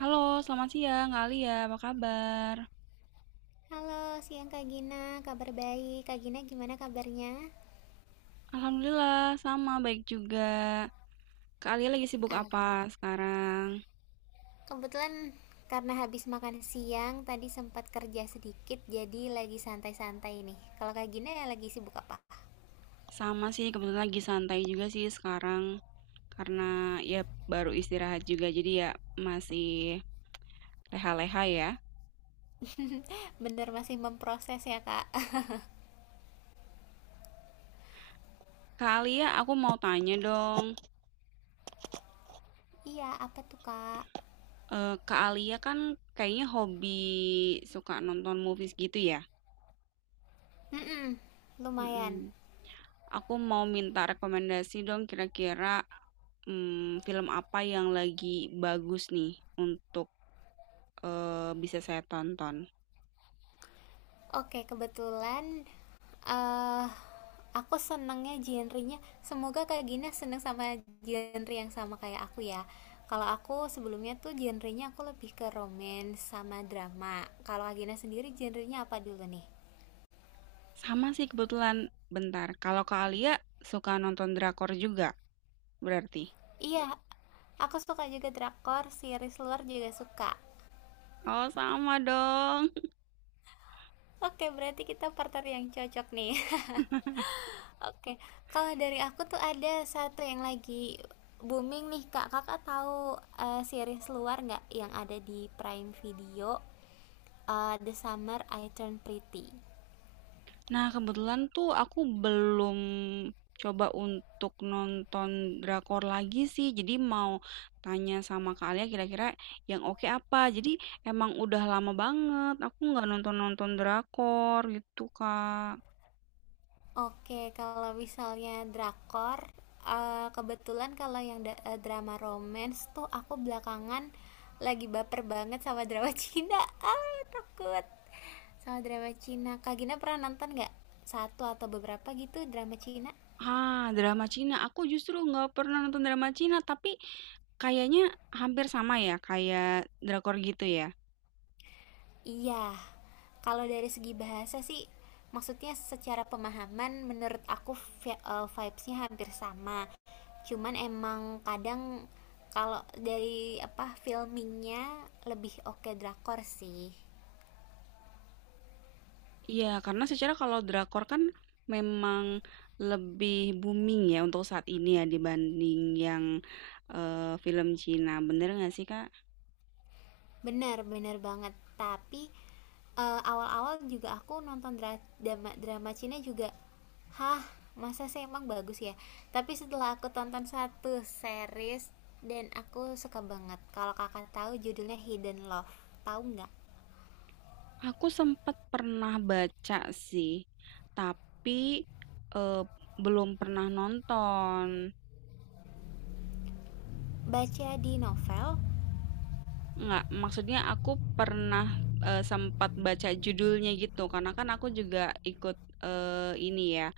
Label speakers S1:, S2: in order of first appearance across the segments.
S1: Halo, selamat siang Kak Alia, apa kabar?
S2: Halo, siang Kak Gina. Kabar baik. Kak Gina gimana kabarnya?
S1: Alhamdulillah, sama baik juga. Kak Alia lagi sibuk
S2: Ah,
S1: apa sekarang?
S2: kebetulan karena habis makan siang tadi sempat kerja sedikit jadi lagi santai-santai nih. Kalau Kak Gina ya lagi sibuk apa?
S1: Sama sih, kebetulan lagi santai juga sih sekarang. Karena ya baru istirahat juga, jadi ya masih leha-leha ya.
S2: Bener masih memproses ya, Kak?
S1: Kak Alia, aku mau tanya dong.
S2: Iya, apa tuh, Kak?
S1: Kak Alia kan kayaknya hobi suka nonton movies gitu ya?
S2: Mm-mm,
S1: Mm-mm.
S2: lumayan.
S1: Aku mau minta rekomendasi dong kira-kira film apa yang lagi bagus nih untuk, bisa saya tonton?
S2: Oke, kebetulan eh aku senengnya genrenya. Semoga Kak Gina seneng sama genre yang sama kayak aku ya. Kalau aku sebelumnya tuh genrenya aku lebih ke romance sama drama. Kalau Kak Gina sendiri genrenya apa dulu nih?
S1: Sama sih kebetulan, bentar, kalau Kak Alia suka nonton drakor juga berarti?
S2: Iya, aku suka juga drakor, series luar juga suka.
S1: Oh sama dong.
S2: Oke, berarti kita partner yang cocok nih. Oke, kalau dari aku tuh ada satu yang lagi booming nih kak. Kakak tahu series luar nggak yang ada di Prime Video The Summer I Turned Pretty.
S1: Nah kebetulan tuh aku belum coba untuk nonton drakor lagi sih, jadi mau tanya sama Kak Alia kira-kira yang oke apa. Jadi emang udah lama banget aku nggak nonton-nonton drakor gitu, Kak.
S2: Oke, kalau misalnya drakor, kebetulan kalau yang drama romance tuh aku belakangan lagi baper banget sama drama Cina. Ah, takut sama drama Cina. Kak Gina pernah nonton nggak satu atau beberapa gitu drama Cina?
S1: Ah, drama Cina, aku justru nggak pernah nonton drama Cina, tapi kayaknya hampir sama ya, kayak drakor gitu ya?
S2: Iya, kalau dari segi bahasa sih, maksudnya secara pemahaman menurut aku vibes-nya hampir sama. Cuman emang kadang kalau dari apa filmingnya lebih oke drakor sih.
S1: Iya, karena secara kalau drakor kan memang lebih booming ya untuk saat ini ya dibanding yang, film Cina, bener nggak sih, Kak?
S2: Bener, bener banget. Tapi awal-awal juga aku nonton dra- drama drama Cina juga, hah, masa sih emang bagus ya? Tapi setelah aku tonton satu series dan aku suka banget. Kalau kakak tahu judulnya Hidden Love, tahu nggak?
S1: Aku sempet pernah baca sih, tapi, eee, belum pernah nonton.
S2: Baca di novel.
S1: Enggak, maksudnya aku pernah, sempat baca judulnya gitu, karena kan aku juga ikut, ini ya,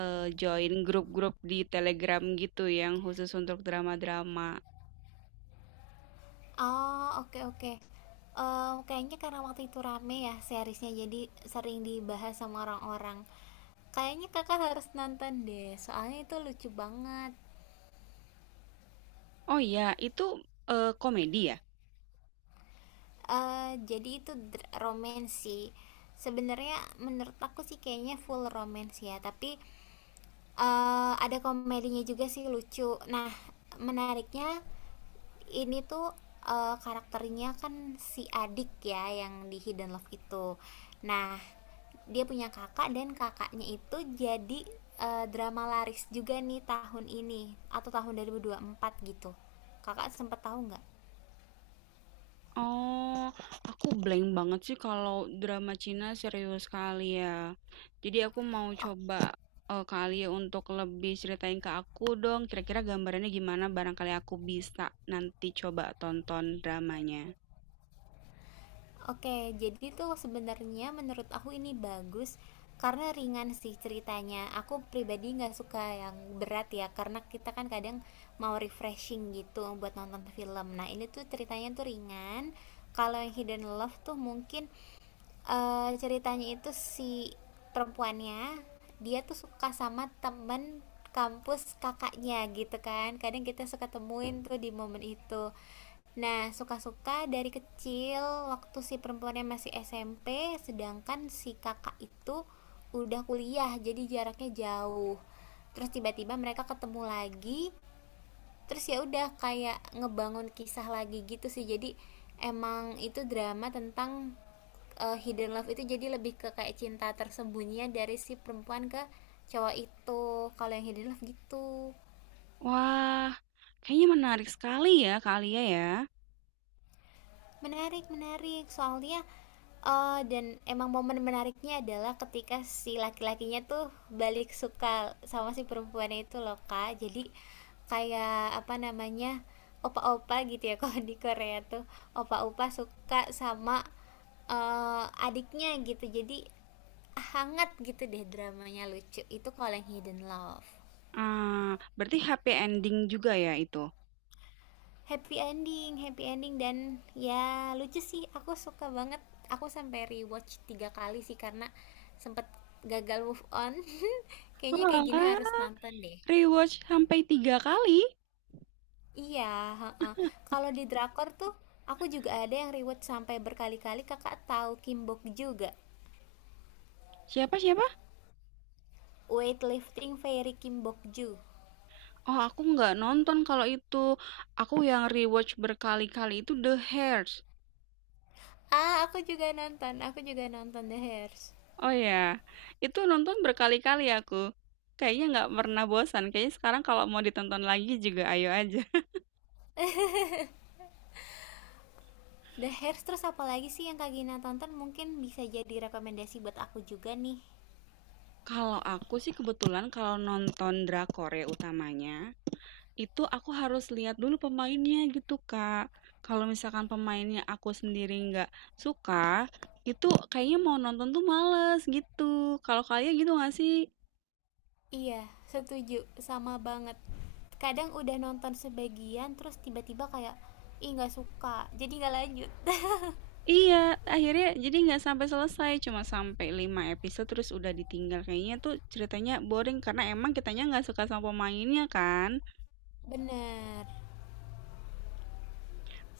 S1: join grup-grup di Telegram gitu yang khusus untuk drama-drama.
S2: Oh, oke oke. Eh, kayaknya karena waktu itu rame ya seriesnya, jadi sering dibahas sama orang-orang. Kayaknya kakak harus nonton deh, soalnya itu lucu banget.
S1: Oh iya, itu, komedi ya?
S2: Eh, jadi itu romance sih. Sebenarnya menurut aku sih kayaknya full romance ya, tapi ada komedinya juga sih lucu. Nah, menariknya ini tuh karakternya kan si adik ya yang di Hidden Love itu. Nah, dia punya kakak dan kakaknya itu jadi drama laris juga nih tahun ini atau tahun dua dua ribu dua puluh empat gitu. Kakak sempet tahu nggak?
S1: Oh, aku blank banget sih kalau drama Cina serius kali ya. Jadi aku mau
S2: Oke.
S1: coba, kali ya untuk lebih ceritain ke aku dong, kira-kira gambarannya gimana barangkali aku bisa nanti coba tonton dramanya.
S2: Oke, jadi tuh sebenarnya menurut aku ini bagus karena ringan sih ceritanya. Aku pribadi nggak suka yang berat ya, karena kita kan kadang mau refreshing gitu buat nonton film. Nah, ini tuh ceritanya tuh ringan. Kalau yang Hidden Love tuh mungkin ceritanya itu si perempuannya dia tuh suka sama temen kampus kakaknya gitu kan kadang kita suka temuin tuh di momen itu, nah suka-suka dari kecil waktu si perempuannya masih SMP sedangkan si kakak itu udah kuliah jadi jaraknya jauh, terus tiba-tiba mereka ketemu lagi, terus ya udah kayak ngebangun kisah lagi gitu sih. Jadi emang itu drama tentang hidden love itu, jadi lebih ke kayak cinta tersembunyi dari si perempuan ke cowok itu, kalau yang hidden love gitu.
S1: Wah, kayaknya menarik sekali ya, Kak Alia ya.
S2: Menarik menarik. Soalnya, dan emang momen menariknya adalah ketika si laki-lakinya tuh balik suka sama si perempuannya itu loh, Kak. Jadi kayak, apa namanya, opa-opa gitu ya kalau di Korea tuh, opa-opa suka sama, adiknya gitu. Jadi hangat gitu deh dramanya, lucu. Itu kalau yang Hidden Love.
S1: Ah, berarti happy ending juga ya itu?
S2: Happy ending, happy ending, dan ya lucu sih aku suka banget. Aku sampai rewatch 3 kali sih karena sempet gagal move on. Kayaknya kayak gini harus
S1: Wah,
S2: nonton deh.
S1: rewatch sampai 3 kali?
S2: Iya, heeh. Kalau di drakor tuh aku juga ada yang rewatch sampai berkali-kali. Kakak tahu Kim Bok juga,
S1: Siapa siapa?
S2: Weightlifting Fairy Kim Bok Ju?
S1: Oh, aku nggak nonton kalau itu. Aku yang rewatch berkali-kali itu The Hairs.
S2: Ah, aku juga nonton, aku juga nonton The Hairs.
S1: Oh ya, itu nonton berkali-kali aku. Kayaknya nggak pernah bosan. Kayaknya sekarang kalau mau ditonton lagi juga ayo aja.
S2: The Hairs, terus apa lagi sih yang Kak Gina tonton? Mungkin bisa jadi rekomendasi buat aku juga nih.
S1: Kalau aku sih kebetulan kalau nonton drakor ya utamanya. Itu aku harus lihat dulu pemainnya gitu, Kak. Kalau misalkan pemainnya aku sendiri nggak suka, itu kayaknya mau nonton tuh males gitu. Kalau kalian gitu nggak sih?
S2: Iya, setuju. Sama banget. Kadang udah nonton sebagian terus tiba-tiba kayak ih nggak suka. Jadi nggak lanjut.
S1: Iya, akhirnya jadi nggak sampai selesai, cuma sampai 5 episode terus udah ditinggal. Kayaknya tuh ceritanya boring karena emang kitanya nggak suka sama pemainnya kan.
S2: Bener.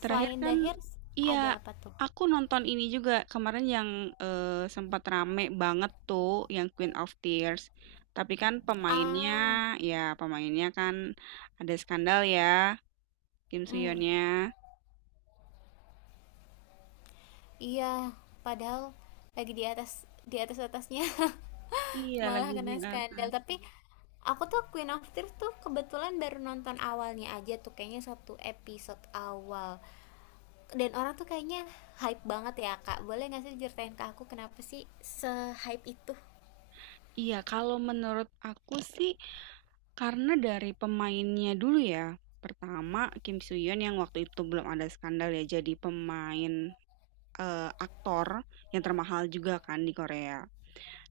S1: Terakhir
S2: The
S1: kan
S2: Hairs,
S1: iya,
S2: ada apa tuh?
S1: aku nonton ini juga kemarin yang, sempat rame banget tuh yang Queen of Tears. Tapi kan pemainnya
S2: Ah,
S1: ya pemainnya kan ada skandal ya, Kim
S2: mm,
S1: Soo-hyunnya.
S2: iya. Padahal lagi di atas, di atas atasnya
S1: Iya,
S2: malah
S1: lagi di
S2: kena skandal.
S1: atas.
S2: Tapi aku tuh Queen of Tears tuh kebetulan baru nonton awalnya aja tuh, kayaknya satu episode awal. Dan orang tuh kayaknya hype banget ya kak, boleh nggak sih ceritain ke aku kenapa sih se hype itu?
S1: Iya, kalau menurut aku sih karena dari pemainnya dulu ya. Pertama Kim Soo-hyun yang waktu itu belum ada skandal ya jadi pemain, eee, aktor yang termahal juga kan di Korea.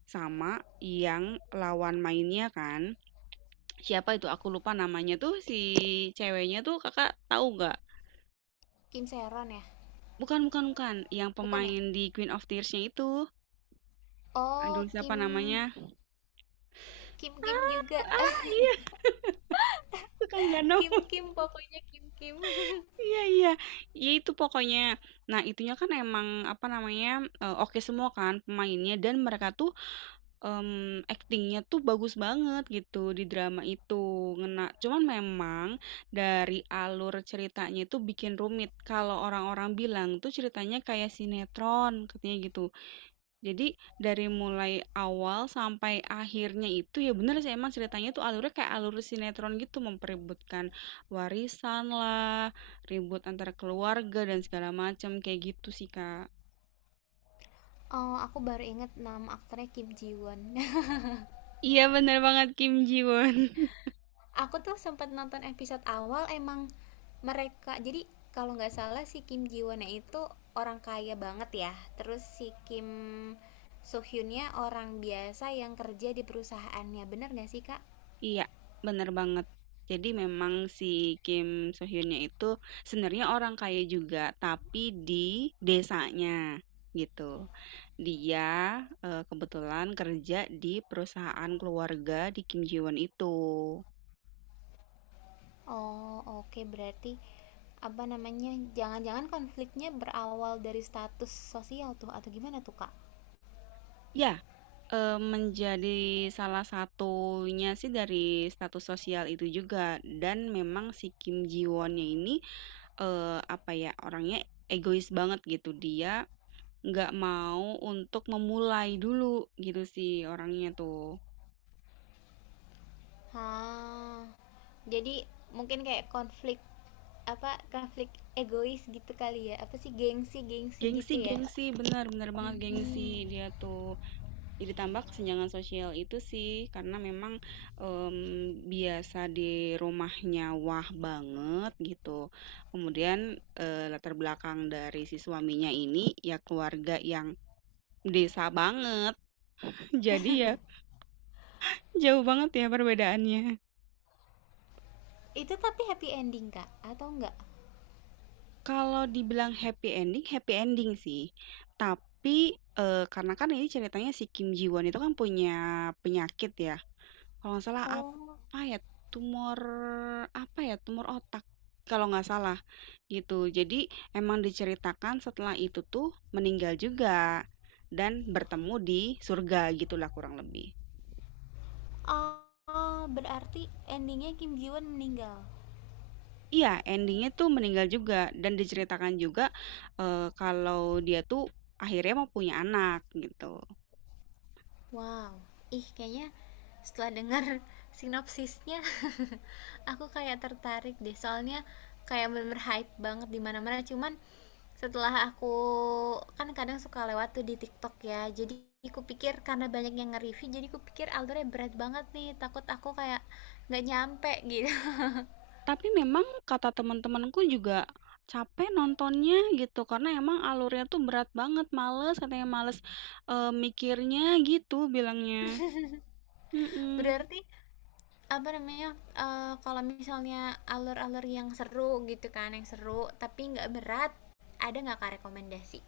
S1: Sama yang lawan mainnya kan, siapa itu aku lupa namanya tuh si ceweknya tuh Kakak tahu nggak?
S2: Kim Seron ya?
S1: Bukan bukan bukan, yang
S2: Bukan ya?
S1: pemain di Queen of Tears-nya itu. Aduh
S2: Oh,
S1: siapa
S2: Kim,
S1: namanya?
S2: Kim Kim juga.
S1: Ah ah, iya suka nggak
S2: Kim
S1: nemu.
S2: Kim pokoknya, Kim Kim.
S1: Iya iya. Ya itu pokoknya. Nah, itunya kan emang apa namanya, oke semua kan pemainnya dan mereka tuh aktingnya tuh bagus banget gitu di drama itu, ngena. Cuman memang dari alur ceritanya itu bikin rumit, kalau orang-orang bilang tuh ceritanya kayak sinetron katanya gitu. Jadi dari mulai awal sampai akhirnya itu ya bener sih emang ceritanya tuh alurnya kayak alur sinetron gitu, memperebutkan warisan lah, ribut antara keluarga dan segala macam, kayak gitu sih, Kak.
S2: Oh, aku baru inget nama aktornya, Kim Ji Won.
S1: Iya bener banget, Kim Ji Won.
S2: Aku tuh sempat nonton episode awal. Emang mereka jadi, kalau nggak salah si Kim Ji Wonnya itu orang kaya banget ya, terus si Kim So Hyunnya orang biasa yang kerja di perusahaannya, bener nggak sih kak?
S1: Iya, bener banget. Jadi memang si Kim So Hyunnya itu sebenarnya orang kaya juga, tapi di desanya gitu. Dia kebetulan kerja di perusahaan keluarga di Kim Ji Won itu.
S2: Oh, oke, berarti, apa namanya, jangan-jangan konfliknya berawal dari status sosial tuh atau gimana tuh, Kak?
S1: Ya, menjadi salah satunya sih dari status sosial itu juga. Dan memang si Kim Ji Wonnya ini eh, apa ya orangnya egois banget gitu dia Nggak mau untuk memulai dulu gitu sih orangnya tuh.
S2: Ah, jadi mungkin kayak konflik, apa, konflik egois gitu kali ya. Apa sih gengsi-gengsi
S1: Gengsi
S2: gitu ya?
S1: gengsi, bener bener banget gengsi
S2: Hmm.
S1: dia tuh. Jadi tambah kesenjangan sosial itu sih karena memang, biasa di rumahnya wah banget gitu. Kemudian, latar belakang dari si suaminya ini ya keluarga yang desa banget. Jadi ya jauh banget ya perbedaannya.
S2: Itu tapi happy ending, Kak, atau enggak?
S1: Kalau dibilang happy ending sih. Tapi, karena kan ini ceritanya si Kim Ji Won itu kan punya penyakit ya, kalau nggak salah
S2: Oh.
S1: tumor apa ya, tumor otak kalau nggak salah gitu. Jadi emang diceritakan setelah itu tuh meninggal juga dan bertemu di surga gitulah kurang lebih.
S2: Ah, berarti endingnya Kim Ji Won meninggal.
S1: Iya endingnya tuh meninggal juga dan diceritakan juga, kalau dia tuh akhirnya mau punya anak gitu.
S2: Wow, ih kayaknya setelah dengar sinopsisnya aku kayak tertarik deh. Soalnya kayak bener-bener hype banget di mana-mana. Cuman setelah aku, kan kadang suka lewat tuh di TikTok ya, jadi aku pikir karena banyak yang nge-review, jadi aku pikir alurnya berat banget nih, takut aku kayak nggak nyampe gitu.
S1: Tapi memang kata teman-temanku juga capek nontonnya gitu, karena emang alurnya tuh berat banget, males katanya, "Males, mikirnya," gitu bilangnya. Mhm.
S2: Berarti apa namanya, kalau misalnya alur-alur yang seru gitu kan, yang seru tapi nggak berat, ada nggak kak rekomendasi?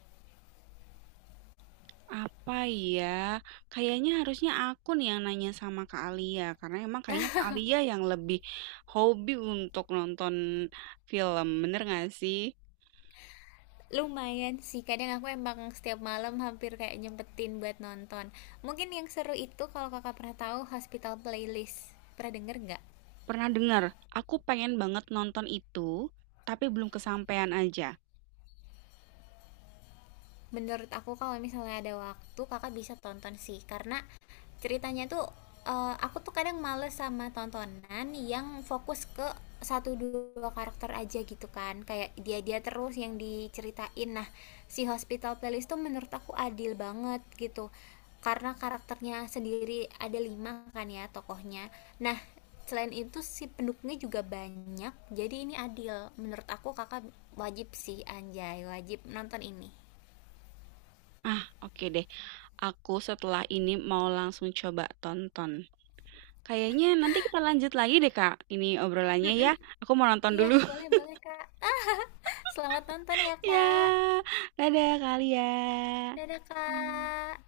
S1: Apa ya? Kayaknya harusnya aku nih yang nanya sama Kak Alia, karena emang kayaknya Kak Alia yang lebih hobi untuk nonton film, bener nggak sih?
S2: Lumayan sih, kadang aku emang setiap malam hampir kayak nyempetin buat nonton. Mungkin yang seru itu kalau kakak pernah tahu Hospital Playlist. Pernah denger nggak?
S1: Pernah dengar, "Aku pengen banget nonton itu, tapi belum kesampaian aja."
S2: Menurut aku kalau misalnya ada waktu kakak bisa tonton sih, karena ceritanya tuh aku tuh kadang males sama tontonan yang fokus ke satu dua karakter aja gitu kan, kayak dia dia terus yang diceritain. Nah, si Hospital Playlist tuh menurut aku adil banget gitu, karena karakternya sendiri ada 5 kan ya tokohnya. Nah, selain itu si pendukungnya juga banyak, jadi ini adil menurut aku. Kakak wajib sih, anjay, wajib nonton ini.
S1: Ah, oke deh. Aku setelah ini mau langsung coba tonton. Kayaknya nanti kita lanjut lagi deh, Kak, ini obrolannya
S2: Mm-mm.
S1: ya. Aku mau nonton
S2: Iya,
S1: dulu.
S2: boleh boleh Kak. Selamat nonton ya
S1: Ya,
S2: Kak.
S1: dadah Kak Lia.
S2: Dadah
S1: Hmm.
S2: Kak.